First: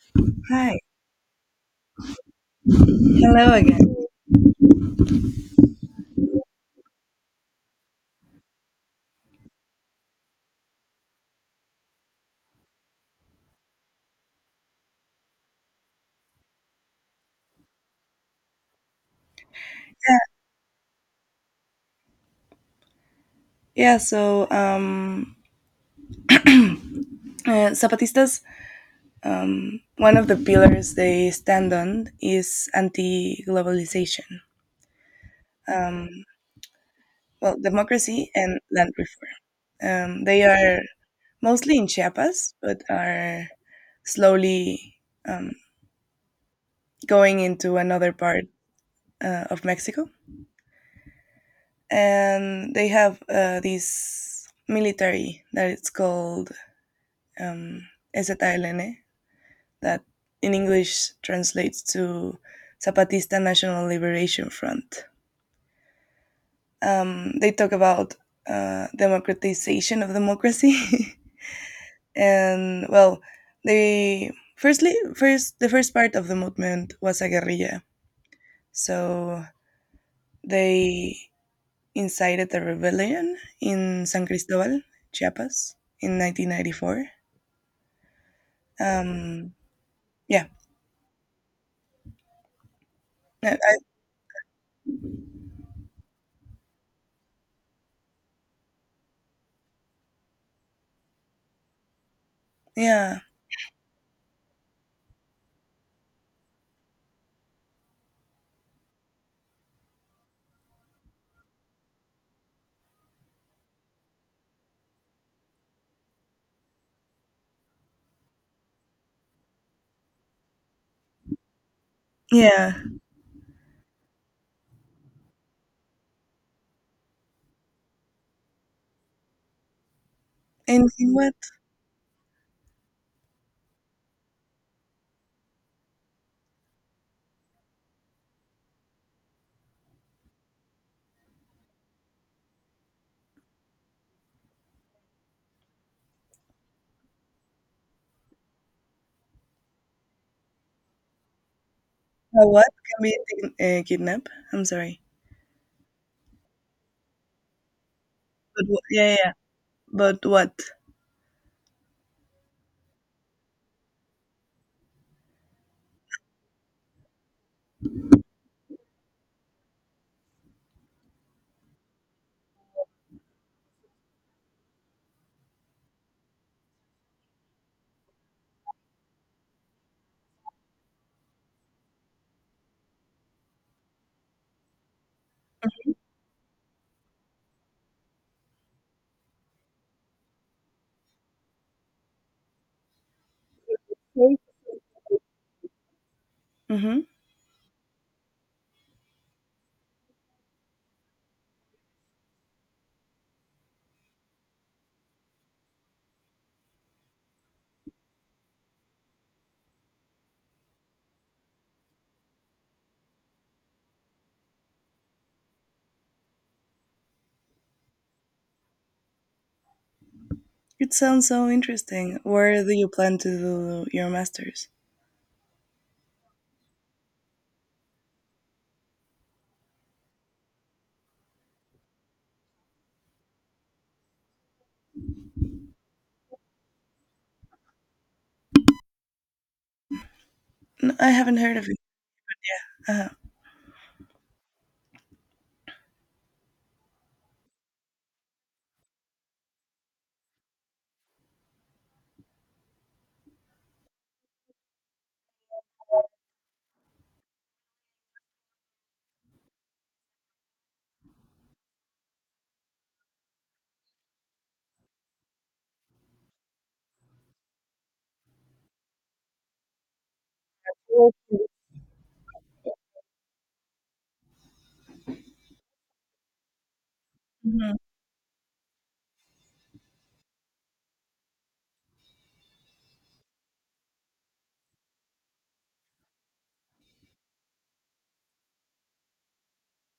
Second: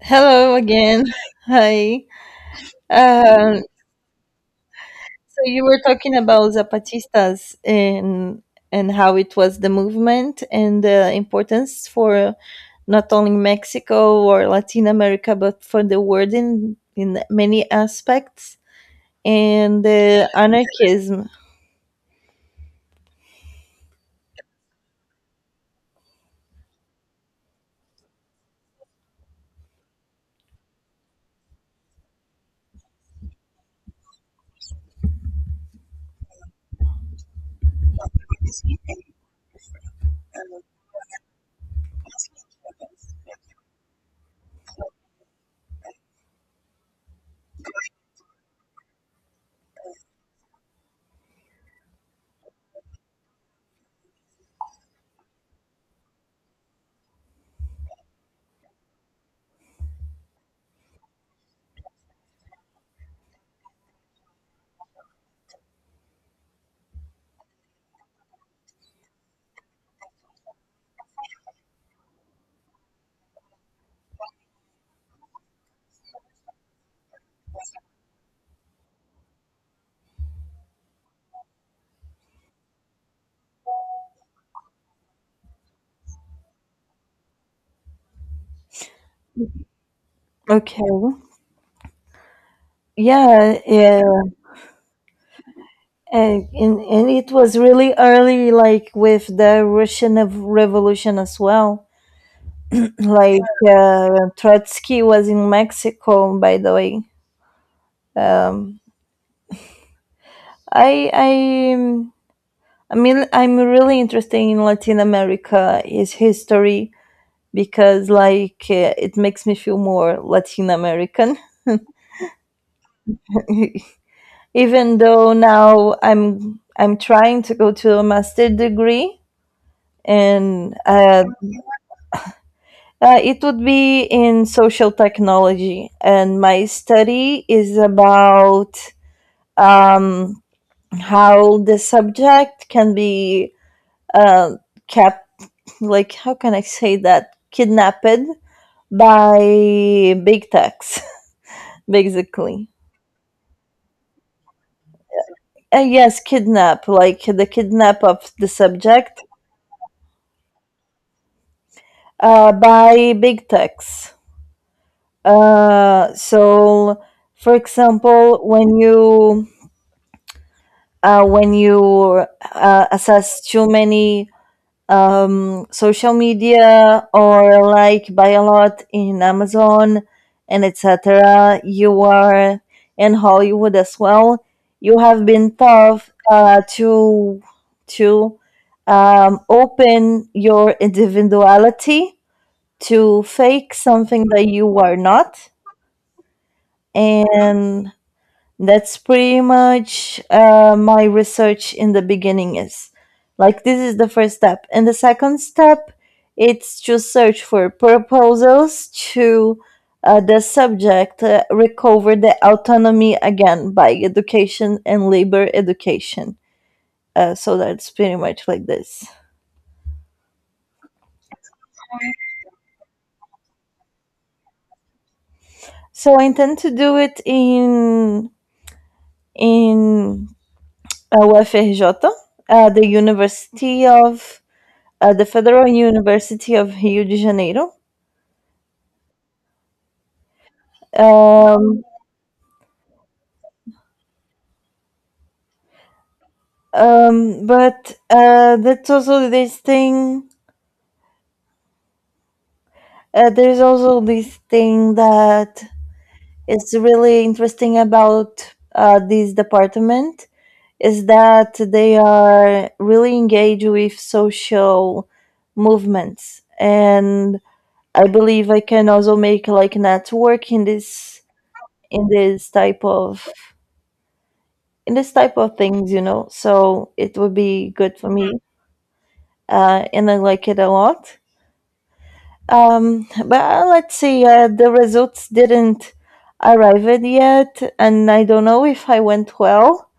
Hello Hi. again. Hi. Hello Um, again. so you were talking about Zapatistas and how it was the movement and the importance for not only Mexico or Latin America, but for the world in many aspects and the anarchism. Yeah, so um, Zapatistas, one of the pillars they stand on is anti globalization, um, well, democracy and land reform. They are mostly in Chiapas, but are slowly um, going into another part of Mexico. And they have this military that it's called um, SZLN, that in English translates to Zapatista National Liberation Front. They talk about democratization of democracy, and well, the first part of the movement was a guerrilla, so they incited a rebellion in San Cristobal, Chiapas, in 1994. Um, yeah, Okay. I, Yeah, I, yeah. And it was really early, like with the Russian Revolution as well. yeah, Like Trotsky was in Mexico, by the way. Um, I I mean I'm really interested in Latin America, its history because like it makes me feel more Latin American. yeah. Even though now I'm trying to go to a master degree and And in what? It would be in social technology and my study is about um, how the subject can be uh, kept. Like how can I say that? Kidnapped by big techs, A what? basically. Kidnap? I'm sorry. Yes, kidnap, like the kidnap of the Yeah, yeah, subject yeah. But what? By big techs. So for example when you uh, when you assess too many social media or like buy a lot in Amazon and etc. You are in Hollywood as well. You have been tough to to open your individuality to fake something that you are not, Mm-hmm. and that's pretty much my research in the beginning is. Like, this is the first step. And the second step, it's to search for proposals to the subject recover the autonomy again by education and labor education. So that's pretty much like this. It sounds so interesting. Where do you plan to do your masters? So I intend to do it in in UFRJ, the University of at the Federal University of Rio de Janeiro. I haven't heard of it. Um, Uh-huh. but that's also this thing. There's also this thing that is really interesting about this department, is that they are really engaged with social movements, and I believe I can also make like network in this type of in this type of things, you know. So it would be Mm-hmm. good for me, and I like it a lot. But Let's see, the results didn't arrive it yet, and I don't know if I went well.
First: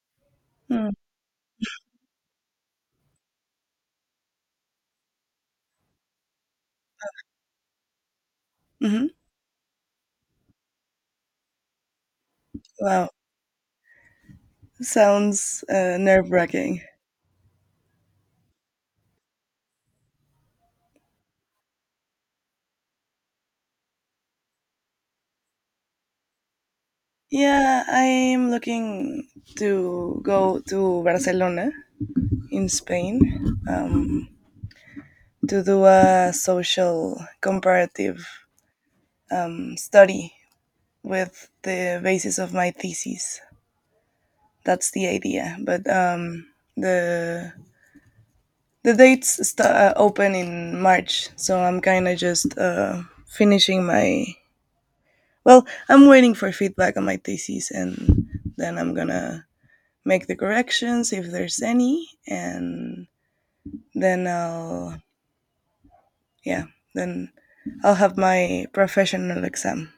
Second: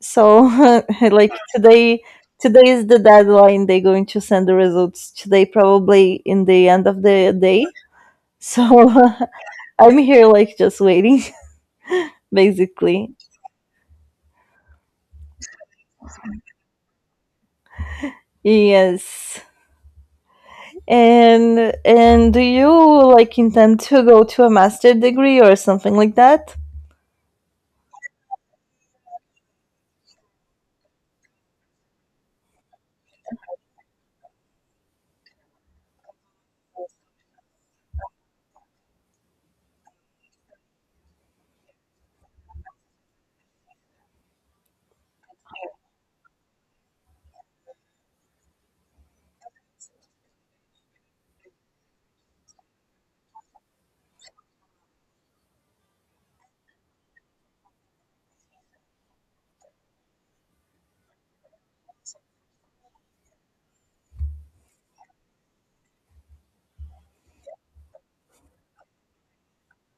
So Mm-hmm. like today is the deadline. They're going to send the results today, probably in the end of the day. So Mm-hmm. I'm here, like just waiting, Wow. basically. Sounds nerve-wracking. Yes. And do you like intend to go to a master degree or something like that? Yeah, I'm looking to go to Barcelona in Spain um, to do a social comparative study with the basis of my thesis. That's the idea. But um, the the dates st- uh, open in March, so I'm kind of just finishing my. Well, I'm waiting for feedback on my thesis, and then I'm gonna make the corrections if there's any, and then yeah, then I'll have my professional exam.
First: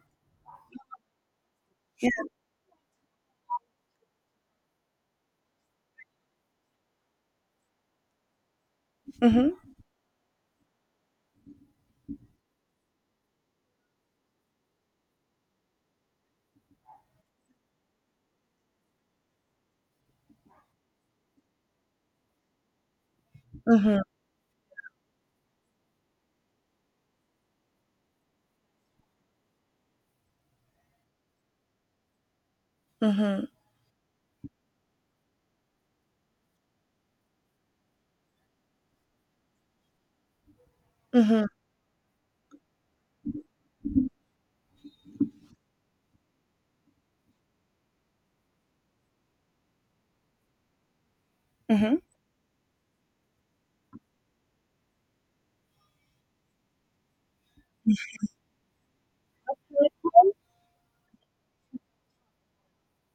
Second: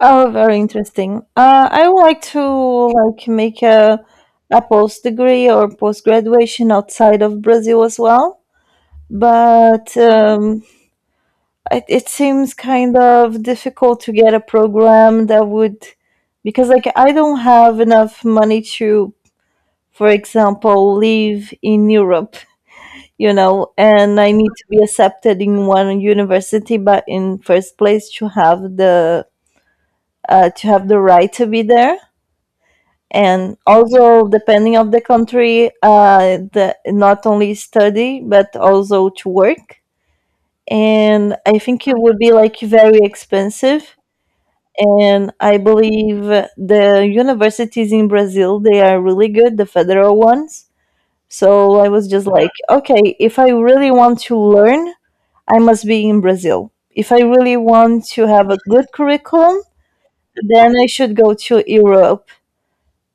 Oh, very interesting. I would Yeah. like to like make a post degree or post graduation outside of Brazil as well, Mhm. but it seems kind of difficult to get a program that would, because like I don't have enough money to, for example, live in Europe. You know, Mhm. and I need to be accepted in one university, but in first place to have the right to be there, Mhm. and also depending of the country, not only study but also to work. And Mhm. I think it would be like very expensive, and I believe the universities in Brazil they are really good, the federal ones. So I Mhm. was just like, okay, if I really want to learn I must be in Brazil. If I really want to have a good curriculum, then I should go to Europe.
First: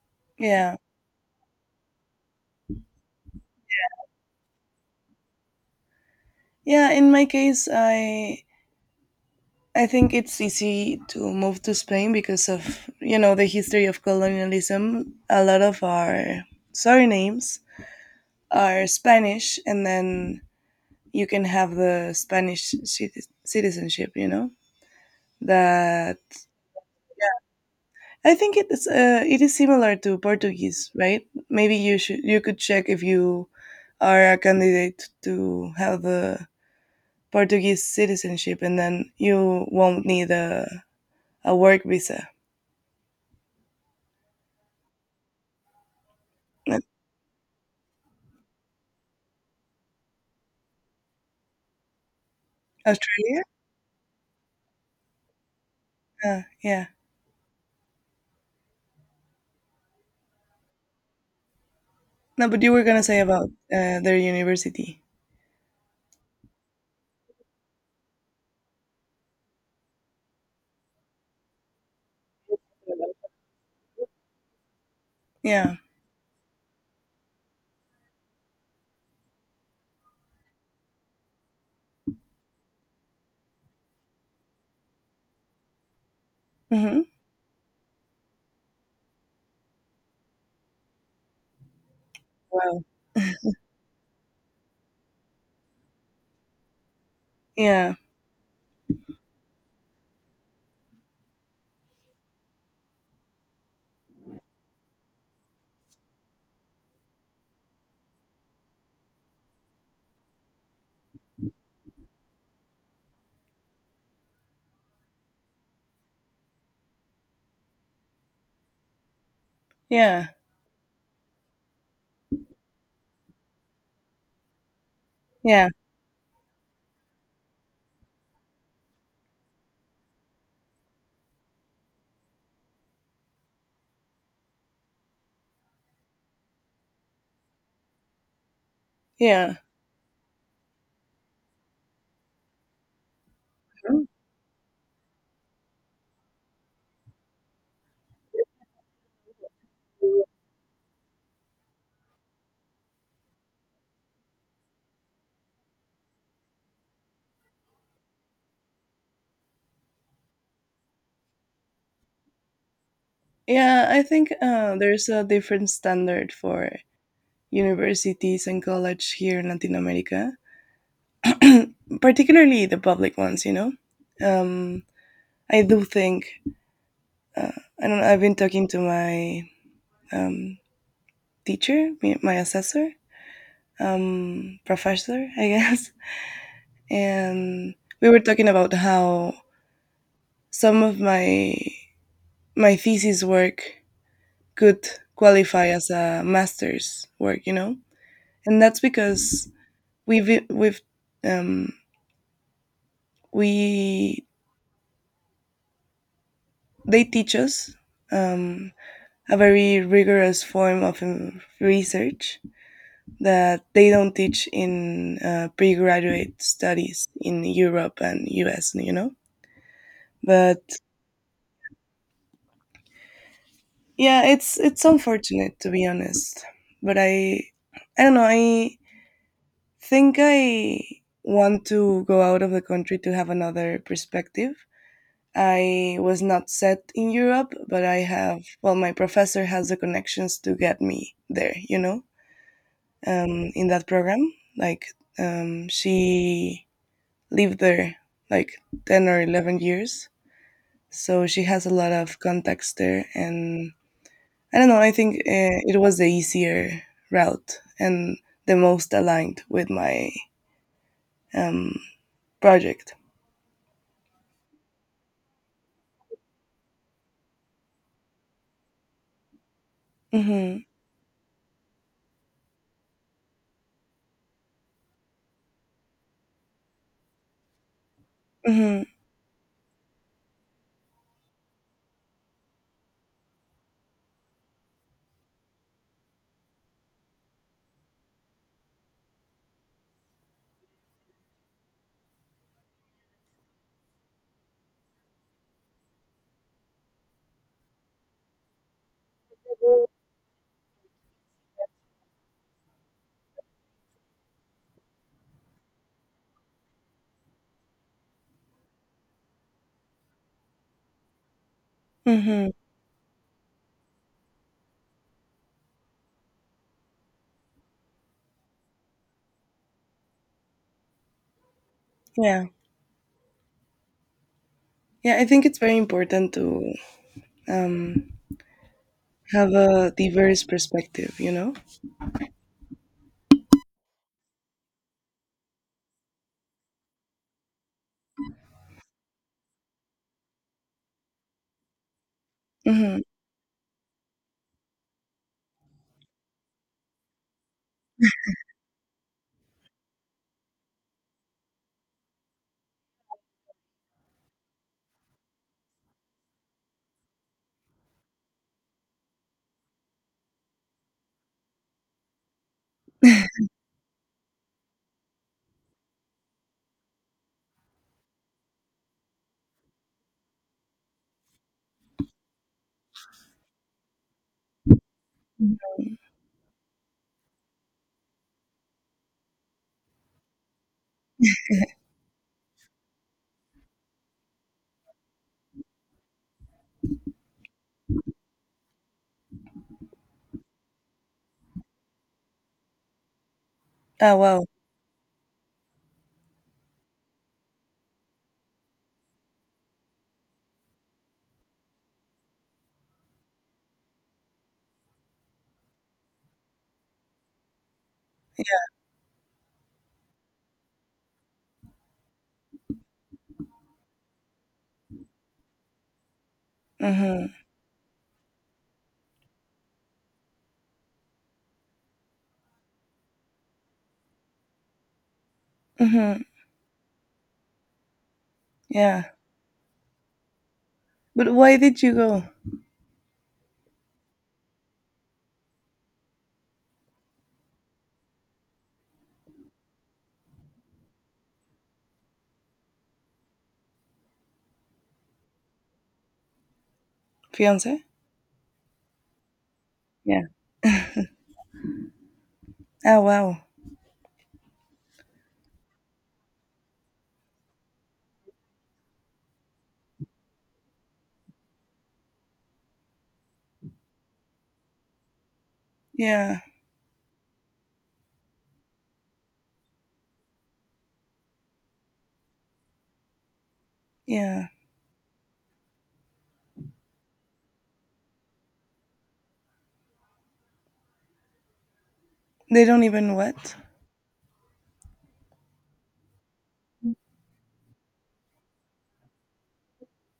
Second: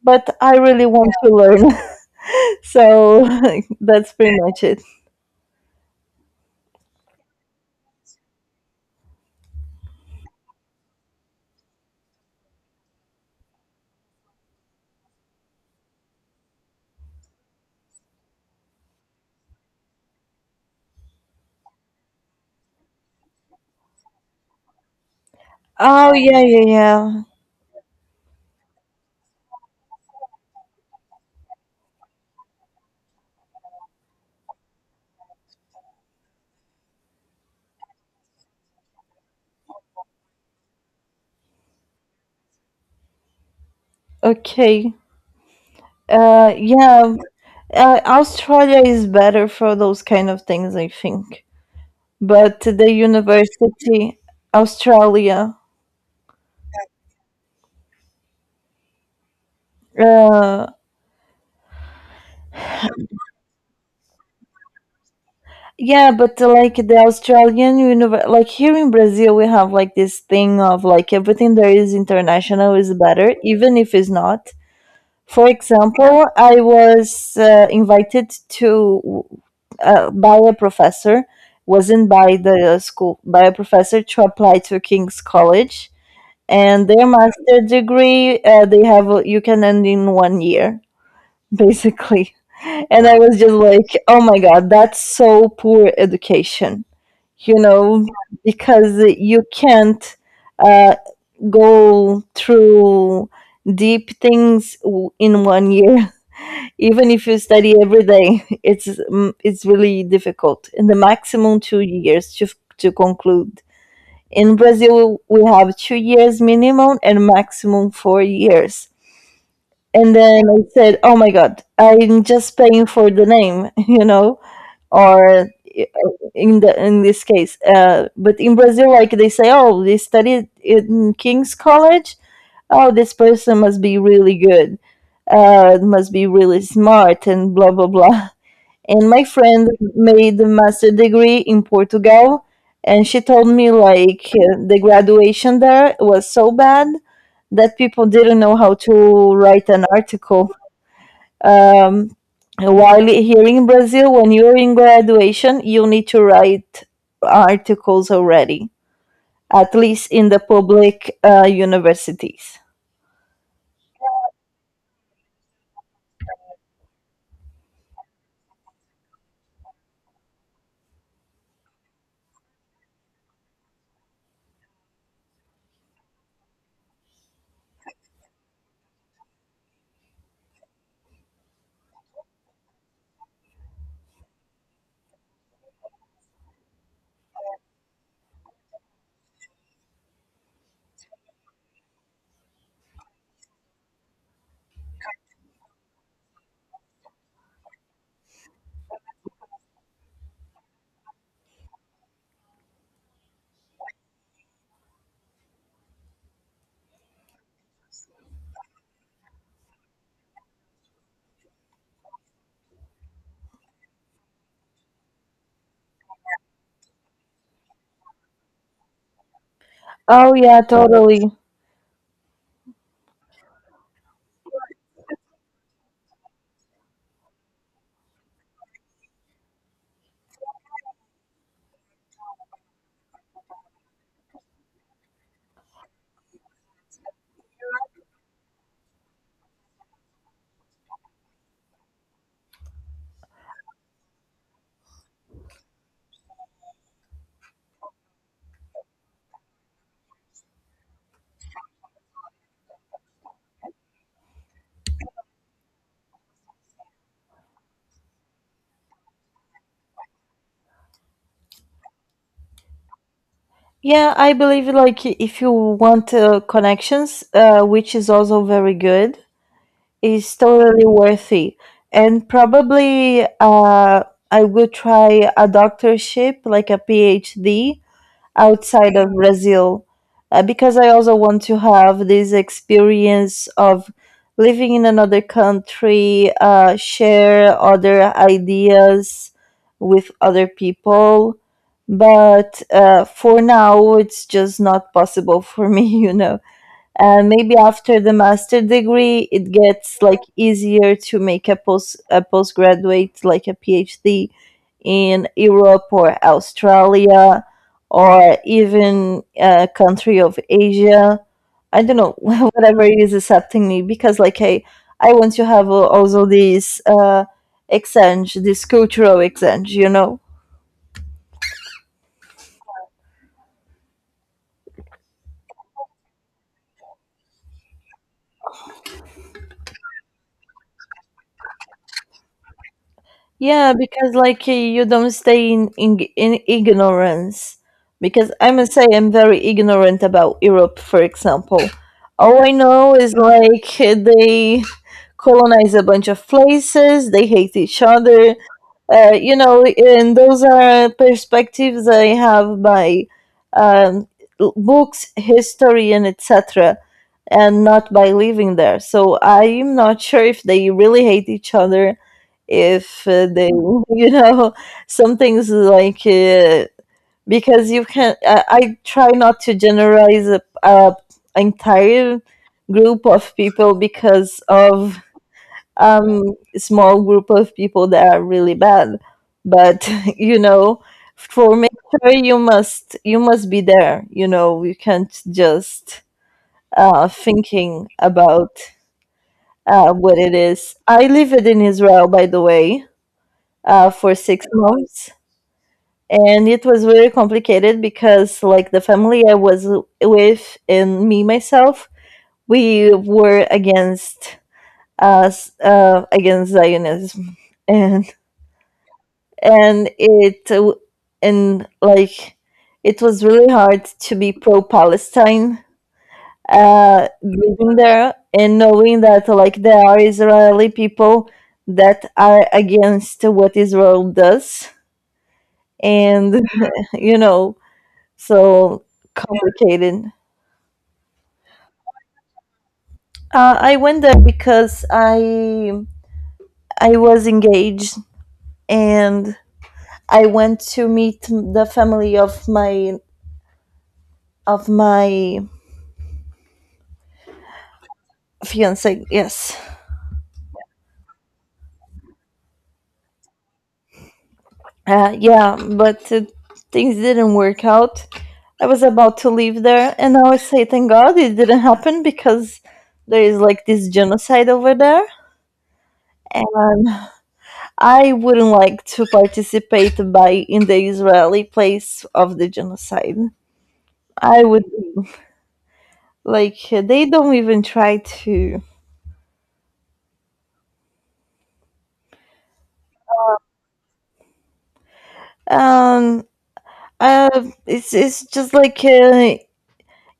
But I Yeah. really want to learn. So that's pretty much it. Yeah, in my case, I think it's easy to move to Spain because of, you know, the history of colonialism. A lot of our surnames are Spanish, and then you can have the citizenship, you know, Oh, that. yeah, yeah, yeah. I think it is similar to Portuguese, right? Maybe you could check if you are a candidate to have the Portuguese citizenship, and then you won't need a work visa. Okay. Uh, Uh, yeah, Australia is better for those kind of things, I think. But the Australia? Australia, Yeah. uh, No, but you were gonna say about their university. yeah, but like the Australian, you know, like here in Brazil, we have like this thing of like everything that is international is better, even if it's not. For Yeah. example, I was invited to by a professor, wasn't by the school, by a professor to apply to King's College, and Mm-hmm. their master degree they have you can end in 1 year basically. Wow. And I was just like, oh my god, that's so poor education, you Yeah. know, because you can't uh, go through deep things in 1 year. Even if you study every day, it's it's really difficult. In the maximum 2 years to to conclude. In Brazil, we have 2 years minimum and maximum 4 years. And Yeah. then I said, "Oh my God, I'm just paying for the name," you know, or uh, Yeah. in the in this case, but in Brazil like they say, oh, they studied in King's College, oh, this person must be really good, must be really smart, and blah blah blah. And my Yeah. friend made the master degree in Portugal, and she told me Mhm. like the graduation there was so bad that people didn't know how to write an article, um, while here in Brazil, when you're in graduation, you need to write articles already, at least in the public universities. Yeah. I think there's a different standard for universities and college here in Latin America, particularly the public ones, you know. um, I do think uh, I don't. Know, I've been talking to my um, my assessor, professor, I guess, and we were talking about how some of my thesis work could qualify as a master's work, you know, and that's because we've um, we they teach us um, a very rigorous form of research that they don't teach in pre-graduate studies in Europe and US, you know. Oh But yeah, totally. Yeah, it's unfortunate, to be honest, but I don't know. I think I want to go out of the country to have another perspective. I was not set in Europe, but I have, well, my professor has the connections to get me there, you know, in that program. like she lived there like 10 or 11 years, so she has a lot of contacts there and I don't know. I think it was the easier route and the most aligned with my um, project. Yeah, I believe like if you want connections, which is also very good, is Mm-hmm. totally worthy. And probably I will try a doctorship, like a PhD, Mm-hmm. outside of Brazil, because I also want to have this experience of living in another country, share other ideas with other people. But for now, it's just not possible for me, you know. Maybe after the master degree it gets like easier to make a post a postgraduate like a PhD in Europe or Australia or even a country of Asia, I don't know, Mm-hmm. whatever is accepting me. Because like I want to have also this exchange, this cultural exchange, you know. Yeah. Yeah. I think it's very important to um, have a diverse perspective, you know. Yeah, because like you don't stay in, in ignorance. Because I must say I'm very ignorant about Europe, for example. All I know Mm-hmm. is like they colonize a bunch of places, they hate each other, you know, and those are perspectives I have by um, books, history, and etc., and not by living there. So I'm not sure if they really hate each other, if you know, some things like because you can. I try not to generalize a entire group of people because of um, small group of people that are really bad. But you know, for mature, you must be there. You know, you can't just thinking about what it is. I lived in Israel, by the way, for Ah. Wow. 6 months, and it was very complicated because, like, the family I was with and me myself, we were against us against Zionism, and and it uh, and like it was really hard to be pro Palestine, Mm-hmm. living there and knowing that like there are Israeli people that are against what Israel does Mm-hmm. and, you know, so Yeah. complicated. But why did you go, I went there because I was engaged, and I went to meet the family of my fiance? fiance. Yes. Yeah. Ah. Wow. Yeah but Things didn't work out. I was about to leave there, and I was say thank god it didn't happen because there is like this genocide over there, Yeah. and I wouldn't like to participate by in the Israeli place of the genocide. I Yeah. would, like they don't even try to. They don't even what? um uh it's just like,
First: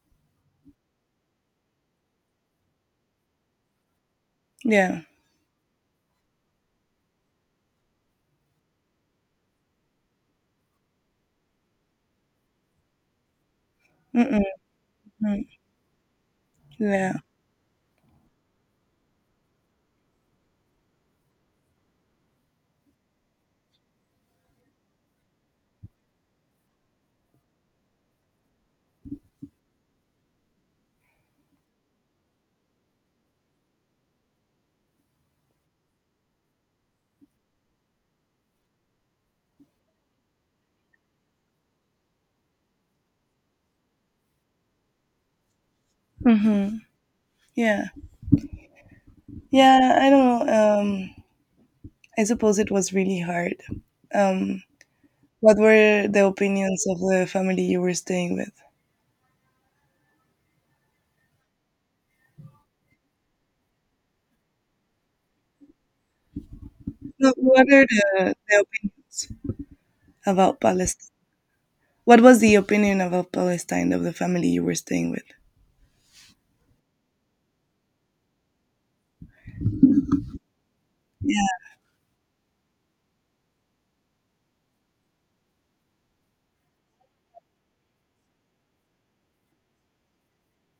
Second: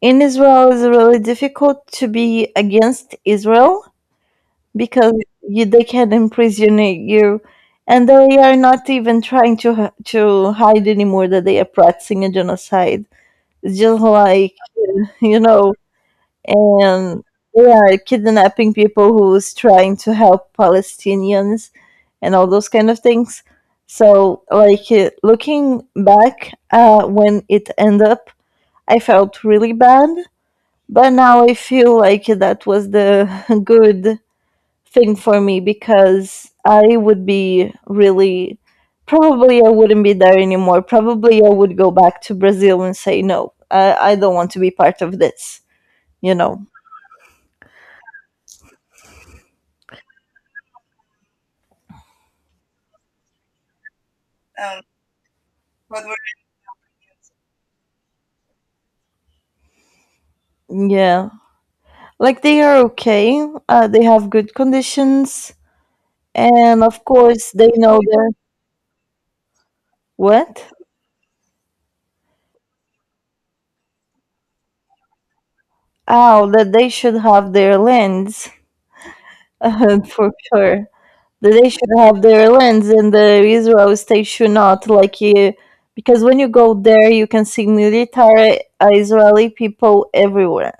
in Israel it's really difficult to be against Israel Yeah. because you, they can imprison you, and they are not even trying to to hide anymore that they are practicing a genocide. It's just Mm-mm. like you Mm. know. Yeah. And they are kidnapping people who's trying to help Palestinians and all those kind of things. So like looking back, when it ended up I felt really bad, but now I feel like that was the good thing for me, because I would be really, probably I wouldn't be there anymore. Probably I would go back to Brazil and say no, I don't want to be part of this, you know. Mm-hmm. Yeah. Yeah, I don't know. I suppose it was really hard. Um, what were the opinions of the family you were staying with? Yeah. Like they are okay. They have good conditions, and of No, course they what are know their the opinions about what? Palestine? What was the opinion about Palestine of the family you were staying with? Oh, that they should have their lands, for sure. Yeah, They should have their lands, and the Israel state should not. Like you, because when you go there, you can see military Israeli people everywhere.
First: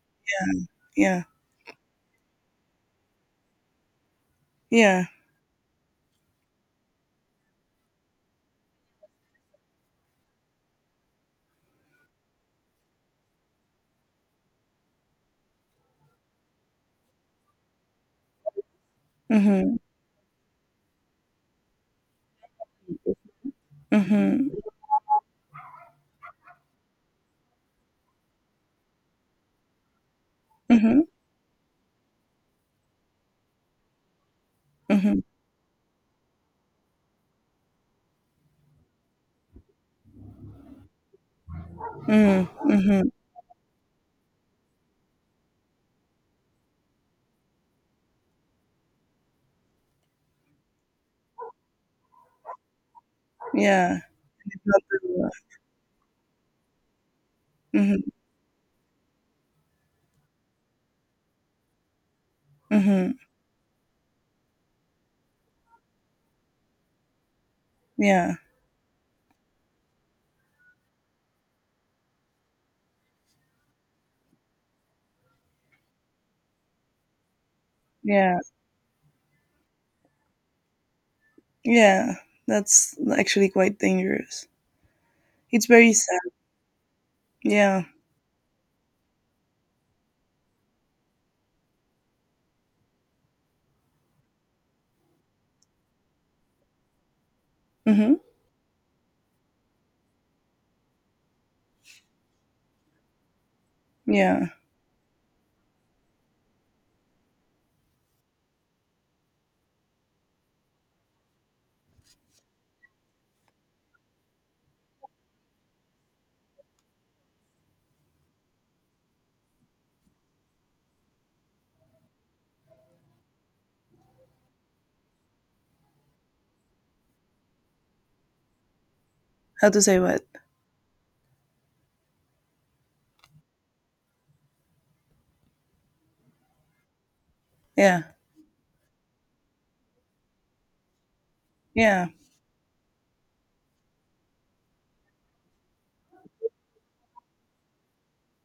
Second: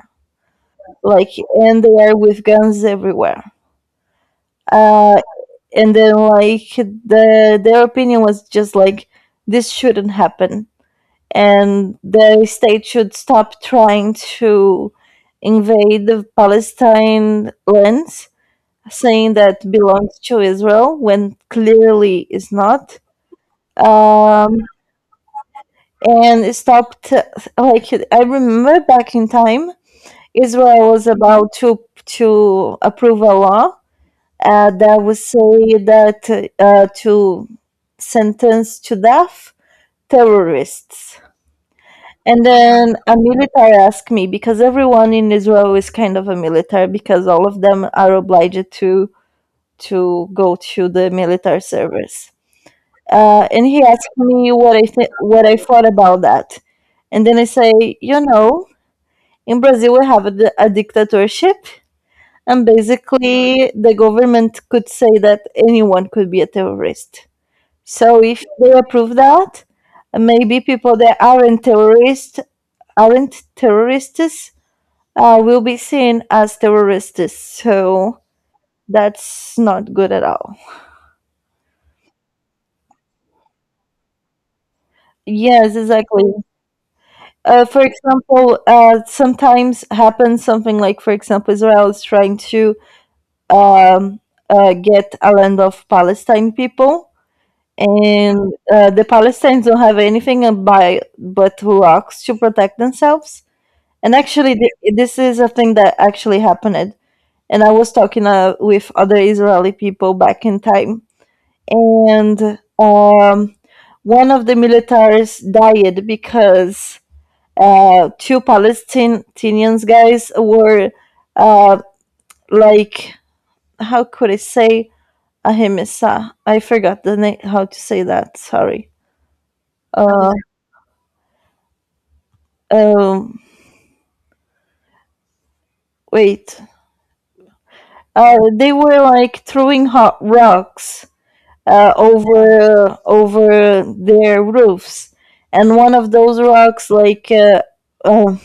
yeah, Like, and they are with guns everywhere. yeah. Uh, and then like the their opinion was just like this shouldn't happen, and the state should stop trying to invade the Palestine lands, saying that Mhm, belongs to Israel when clearly it's not. mhm, um, and stopped. Like I remember back in time, Israel mhm, was about to approve a law that would mhm, say that to sentence to death terrorists. And mhm, then mhm. a military asked me, because everyone in Israel is kind of a military because all of them are obliged to go to the military service. And he Yeah. asked me what Not the- what I thought about that, and then I say, Mhm, you know, in Brazil we have a dictatorship, and mhm. basically the government could say that anyone could be a terrorist. So Yeah, if they approve that, maybe people that aren't terrorists aren't terrorists will be seen as terrorists. So yeah, that's not good at all. yeah. That's actually quite dangerous. It's Yes, very sad. exactly. Uh, for Yeah. example, uh, sometimes happens something like, for example, Israel is trying to um, get a land of Palestine people, Mhm. and the Palestinians don't have anything by but rocks to protect themselves. And Yeah. actually, this is a thing that actually happened. And I was talking with other Israeli people back in time, and one of the militaries died because two Palestinians guys were uh, like, how could I say? Ahimsa. I forgot the name, how to say that. Sorry. How to say what? Uh, um, Wait. Yeah. They were like throwing hot rocks Yeah. over their roofs, and one of those rocks like uh,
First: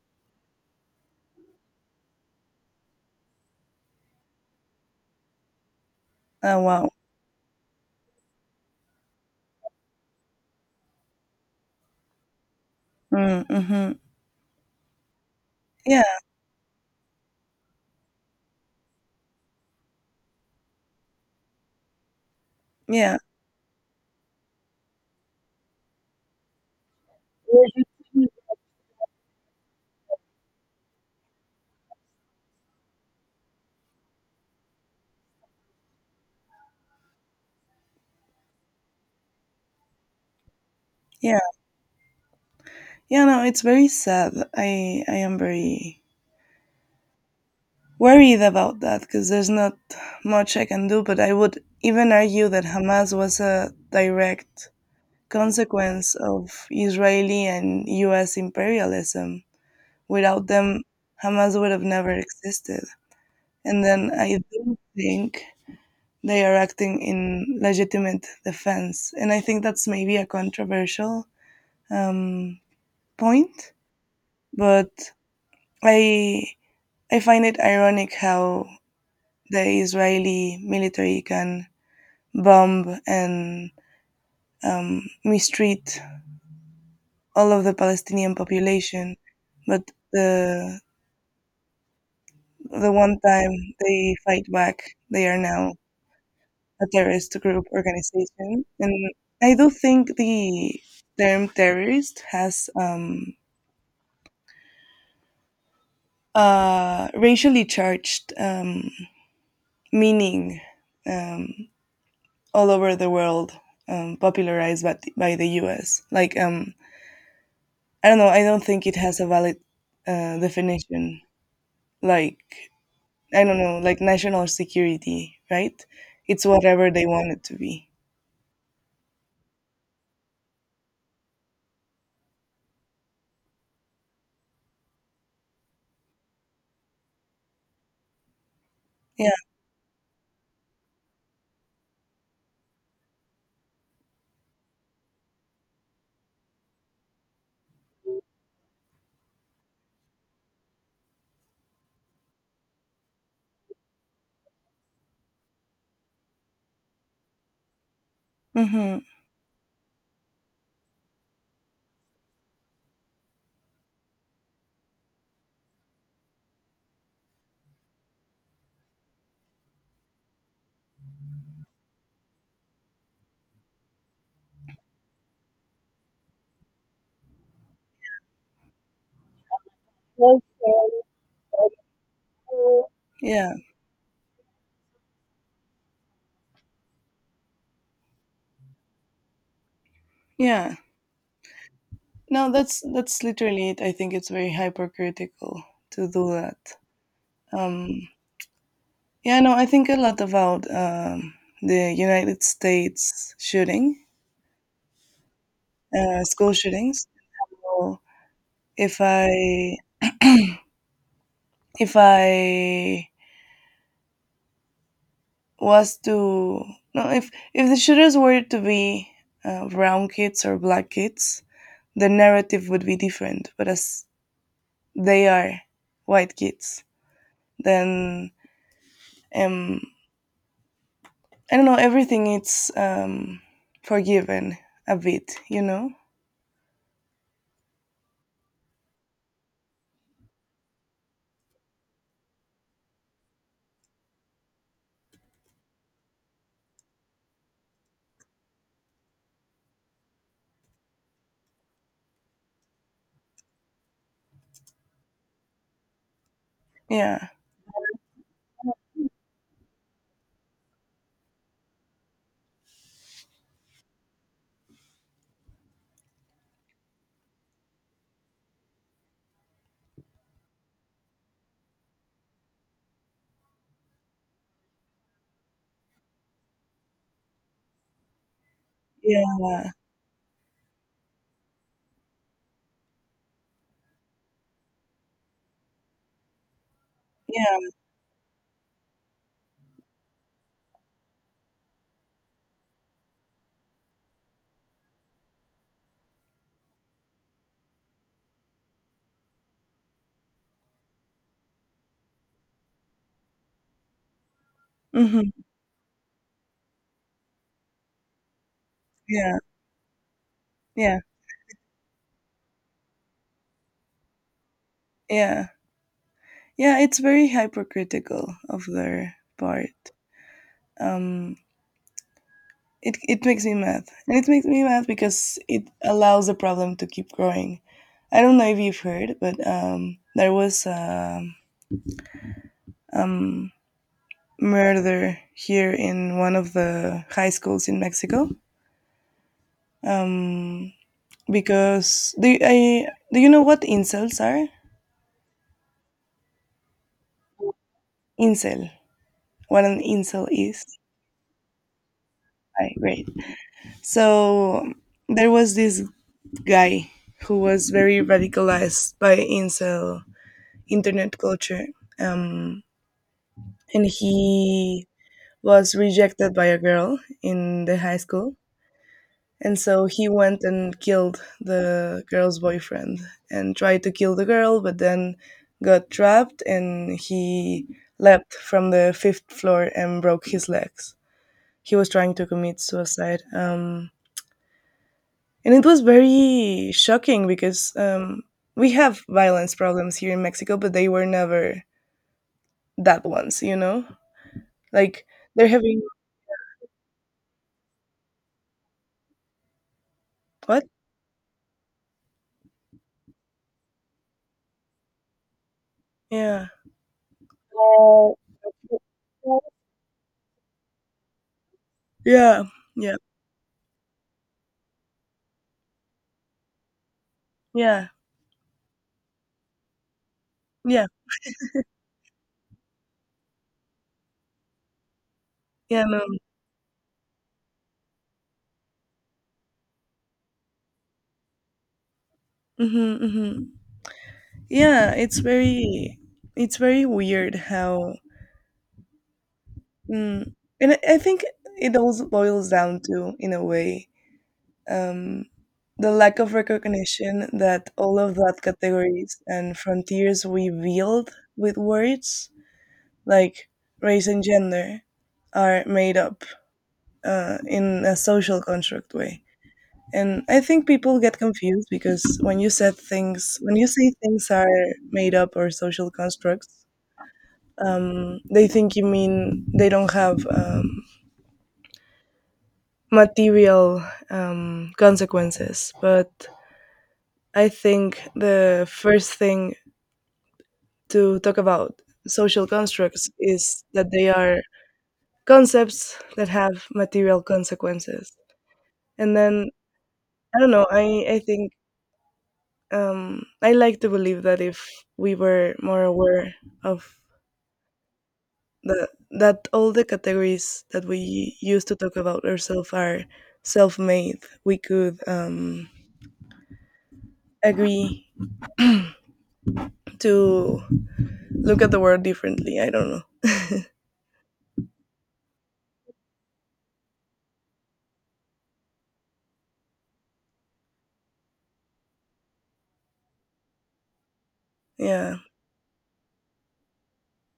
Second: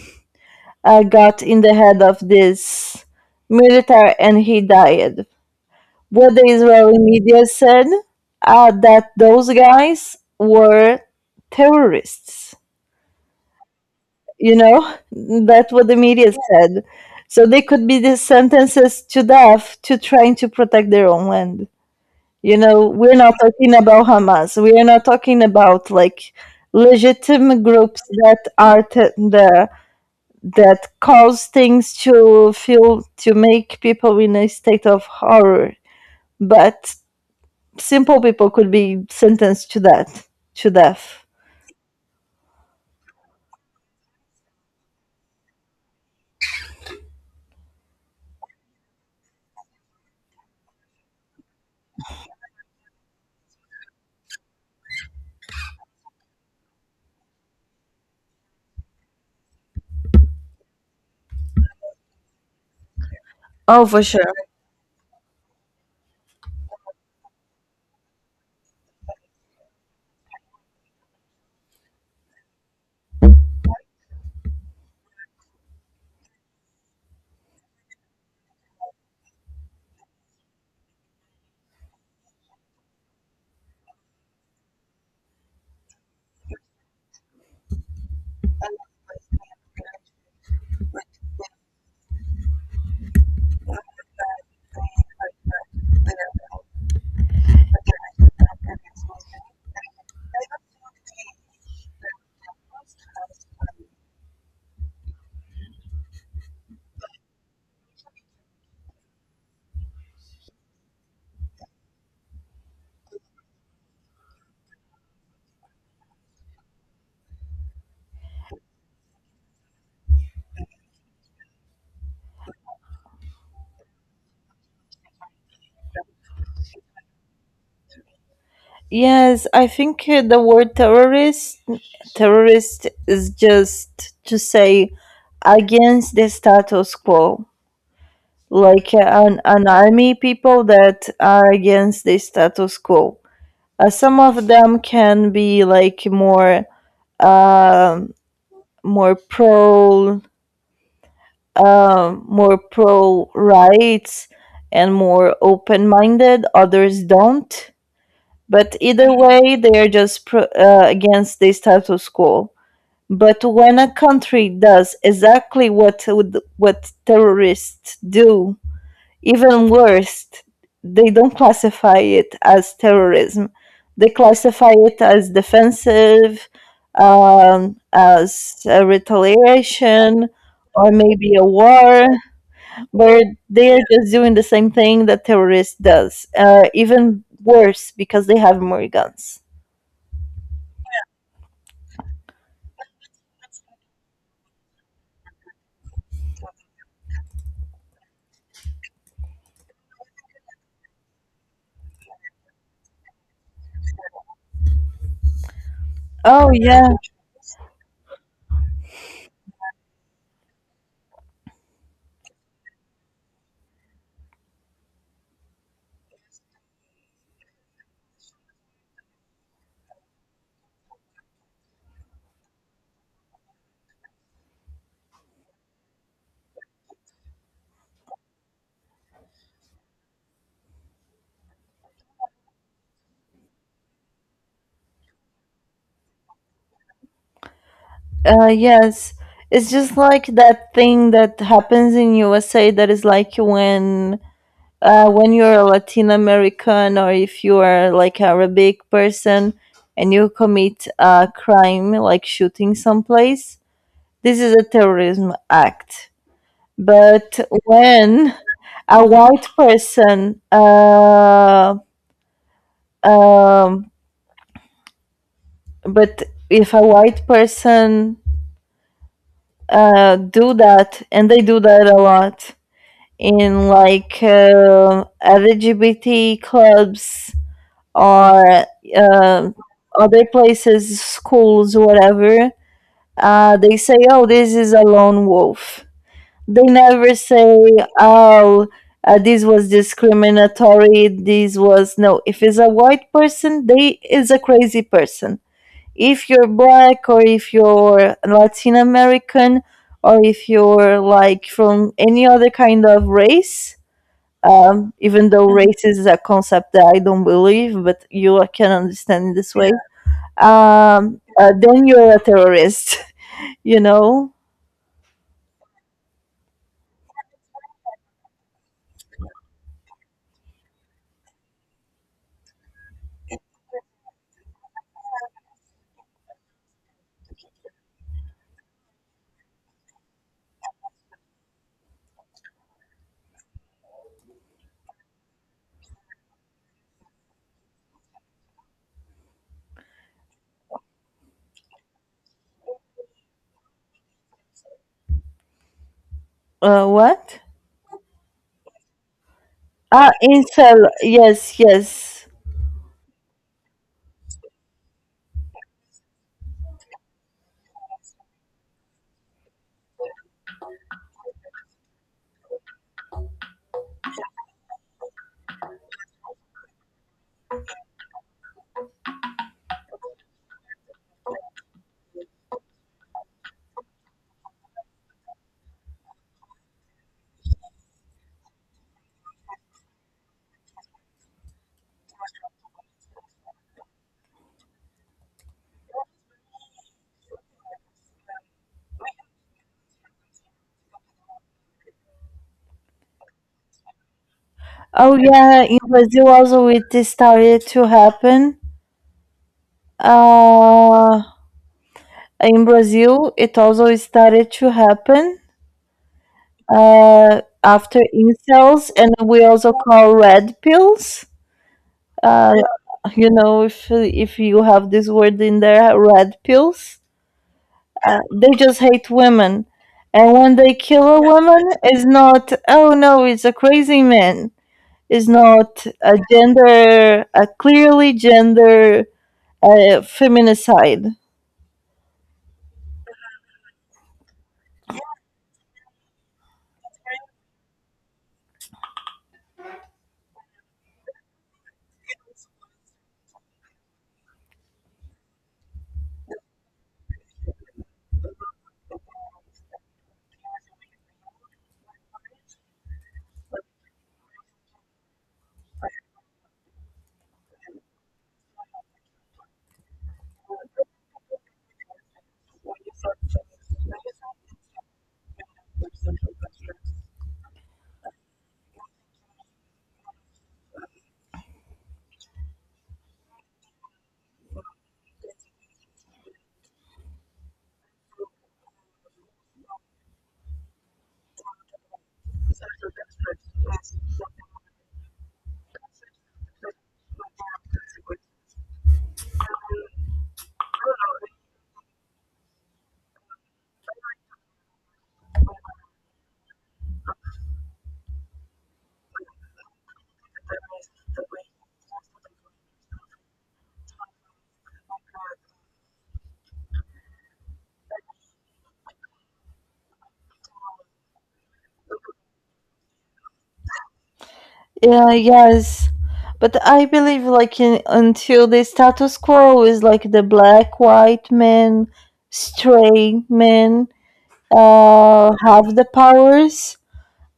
got in the head of this military, and he died. What the Oh, wow. Israeli media said that those guys were terrorists. Mm, mhm. You know, that's what the Yeah. media said. So they could be the sentences to death to trying to protect their own land. You know, we're Yeah. not talking about Hamas. We are not talking about like legitimate groups that are t- the that cause things to feel to make people in a state of horror. But simple people could be sentenced to that to death. Yeah. Yeah, no, it's very sad. I am very worried about that because there's not much I can do, but I would even argue that Hamas was a direct consequence of Israeli and US imperialism. Without them, Hamas would have never existed. And Oh, for then sure. I do think they are acting in legitimate defense. And I think that's maybe a controversial um, point, but I I find it ironic how the Israeli military can bomb and mistreat all of the Palestinian population, but the the one time they fight back, they are now a terrorist group organization. And I do think the term terrorist has a racially charged meaning um, all over the world, popularized by by the US. Like, I don't know, I don't think it has a valid definition. Like, I don't know, like national security, right? It's whatever they want it to be. Yes, I think the word terrorist is just to say against the status quo, like Yeah. An army people that are against the status quo. Some of them can be like more um more pro, more pro rights and more open minded, others don't. But Mm-hmm. either way, they are just against the status quo. But when a country does exactly what what terrorists do, even worse, they don't classify it as terrorism. They classify it as defensive, as a retaliation, or maybe a war where Yeah. they are just doing the same thing that terrorists does, even worse because they have more guns. Yeah. No, that's literally it. I think it's very hypercritical to do that. Um, yeah, no, I think a lot about the United States shooting, Oh school yeah, shootings. So if I if I was to no, if the shooters were to be brown kids or black kids, the narrative would be different. But as they are white kids, then um, I don't know, everything it's forgiven a bit, you know? Yes. It's just like that thing that happens in USA, that is like when you're a Latin American or if you are like Arabic person and you commit a crime like shooting someplace, this is a terrorism act. Yeah. But when a white Um, but person do that, and they do that a lot in like LGBT clubs or uh, Yeah. other places, schools, whatever, they say, "Oh, this is a lone wolf." They never say, Yeah. "Oh." This was discriminatory. This was no. If it's a white person, they is a crazy person. If you're black or if you're Latin American or if you're like from any other kind of race, even Hmm. though race is a concept that I don't believe, but you can understand it Yeah. this way, Yeah. Then you're a terrorist. You know, Yeah. Yeah, it's very hypercritical of their part. Um it makes me mad. And it makes me mad because it allows the problem to keep growing. I don't know if you've heard, but there was a um murder here in one of the high schools in Mexico. Um because I, do you know what incels are? What? Incel. What an Ah, incel is? incel. Yes, yes. I great. So there was this guy who was very radicalized by incel internet culture, um, and he was rejected by a girl in the high school. And so he went and killed the girl's boyfriend and tried to kill the girl, but then got trapped and he leapt from the fifth floor and broke his legs. He was trying to commit suicide. And it was very shocking because we have violence problems here in Mexico, but they were never that ones, you know? Like Oh they're yeah, in having Brazil also it started to happen. what? Uh, in Brazil it also started to happen Yeah. After Yeah. incels, and we also call red pills. Yeah. Uh, you know, if you have this word in there, red pills. Yeah. They just hate women, and when they Yeah. kill a woman, it's not oh no, it's a crazy man. It's Yeah. not No. a gender, a clearly gender feminicide. Mm-hmm, mm-hmm. Yeah, it's very weird how mm, and I think it also boils down to, in a way, um, the lack of recognition that all of that categories and frontiers we build with words like race and gender are made up in a social construct way. And I think people get confused because when you say things are made up or social constructs, they think you mean they don't have material consequences. But I think the first thing to talk about social constructs is that they are concepts that have material consequences. And then, I don't know, I think I like to believe that if we were more aware of that all the categories that we use to talk about ourselves are self-made, we could agree to look at the world differently. I don't know. Yeah, yes. But I believe like in, until the status quo is like the black, white men, straight men Yeah. Have the powers,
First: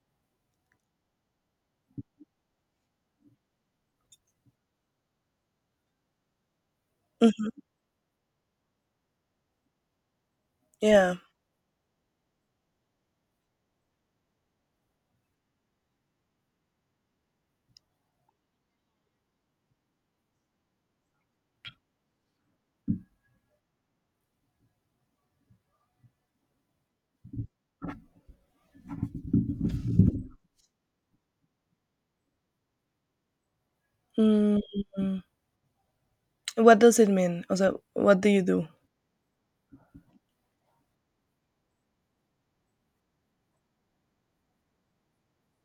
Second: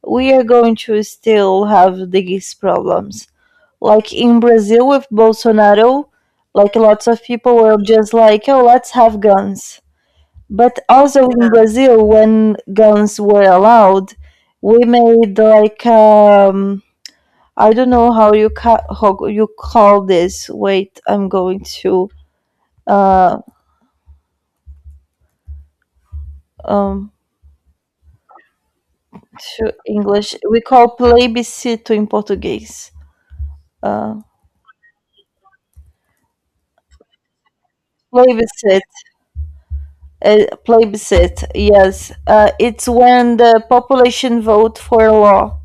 we are going to still have these problems. Like in Brazil with Bolsonaro, like lots of Mhm. people were just like, oh, let's have guns. But Yeah. also in, yeah, Brazil, when guns were allowed, we made like I don't know how you how you call this. Wait, I'm going uh um to English. We call plebiscito in Portuguese. Uh, Mm. What does it mean? Also, what do you do? plebiscite, Plebiscite. Yes, it's when the population vote for a law.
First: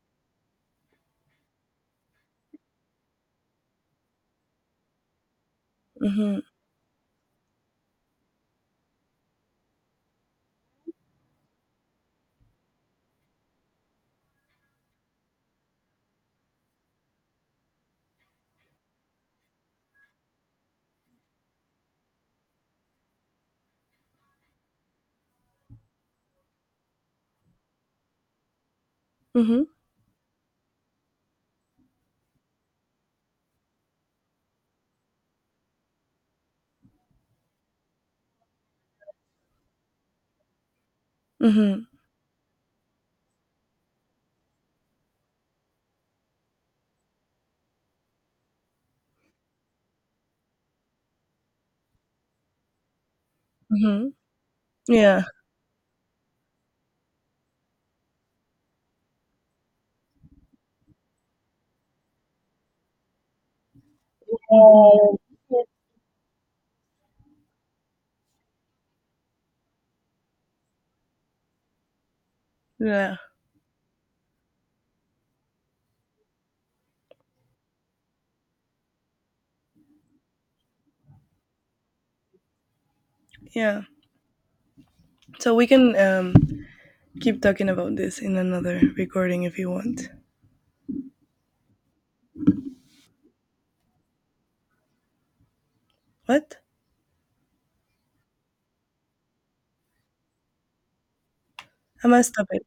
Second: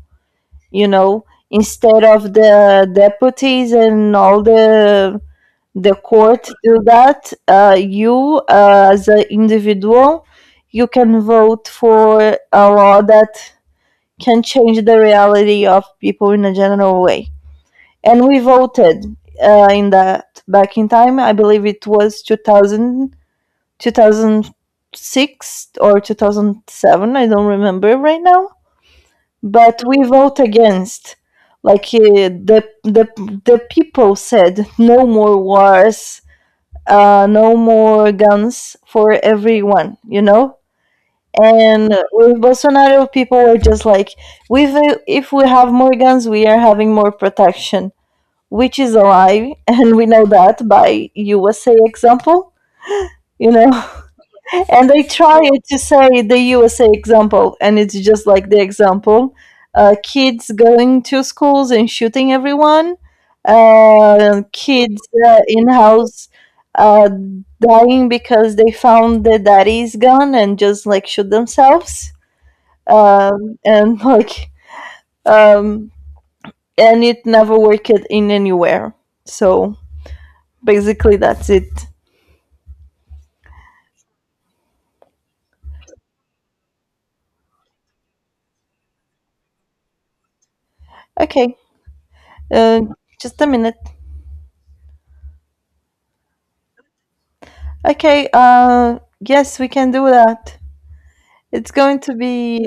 You know, instead of the deputies and all the Mm-hmm. court do that, you as an individual you can vote for a law that can change the reality of people in a general way. And we voted in that back in time. I believe it was 2000, 2006 or 2007. I don't remember right now. Mm-hmm. But we vote against. Like the people said, no more wars, no more guns for everyone, you know? Mm-hmm. And with Bolsonaro, people were just like, "With If we have more guns, we are having more protection," which is a lie, and we know that by USA example, you know. Mm-hmm. And they Yeah. try to say the USA example, and it's just like the example: kids going to schools and shooting everyone, kids Mm-hmm. In house uh, dying because they found the daddy's gun and just like shoot themselves, Yeah. And like um, and it never worked in anywhere. So basically, that's it. Yeah, so we can keep talking about this in another recording if you want. Okay, uh, just a minute. What? Okay, yes, we can do that. It's going I to must stop it. be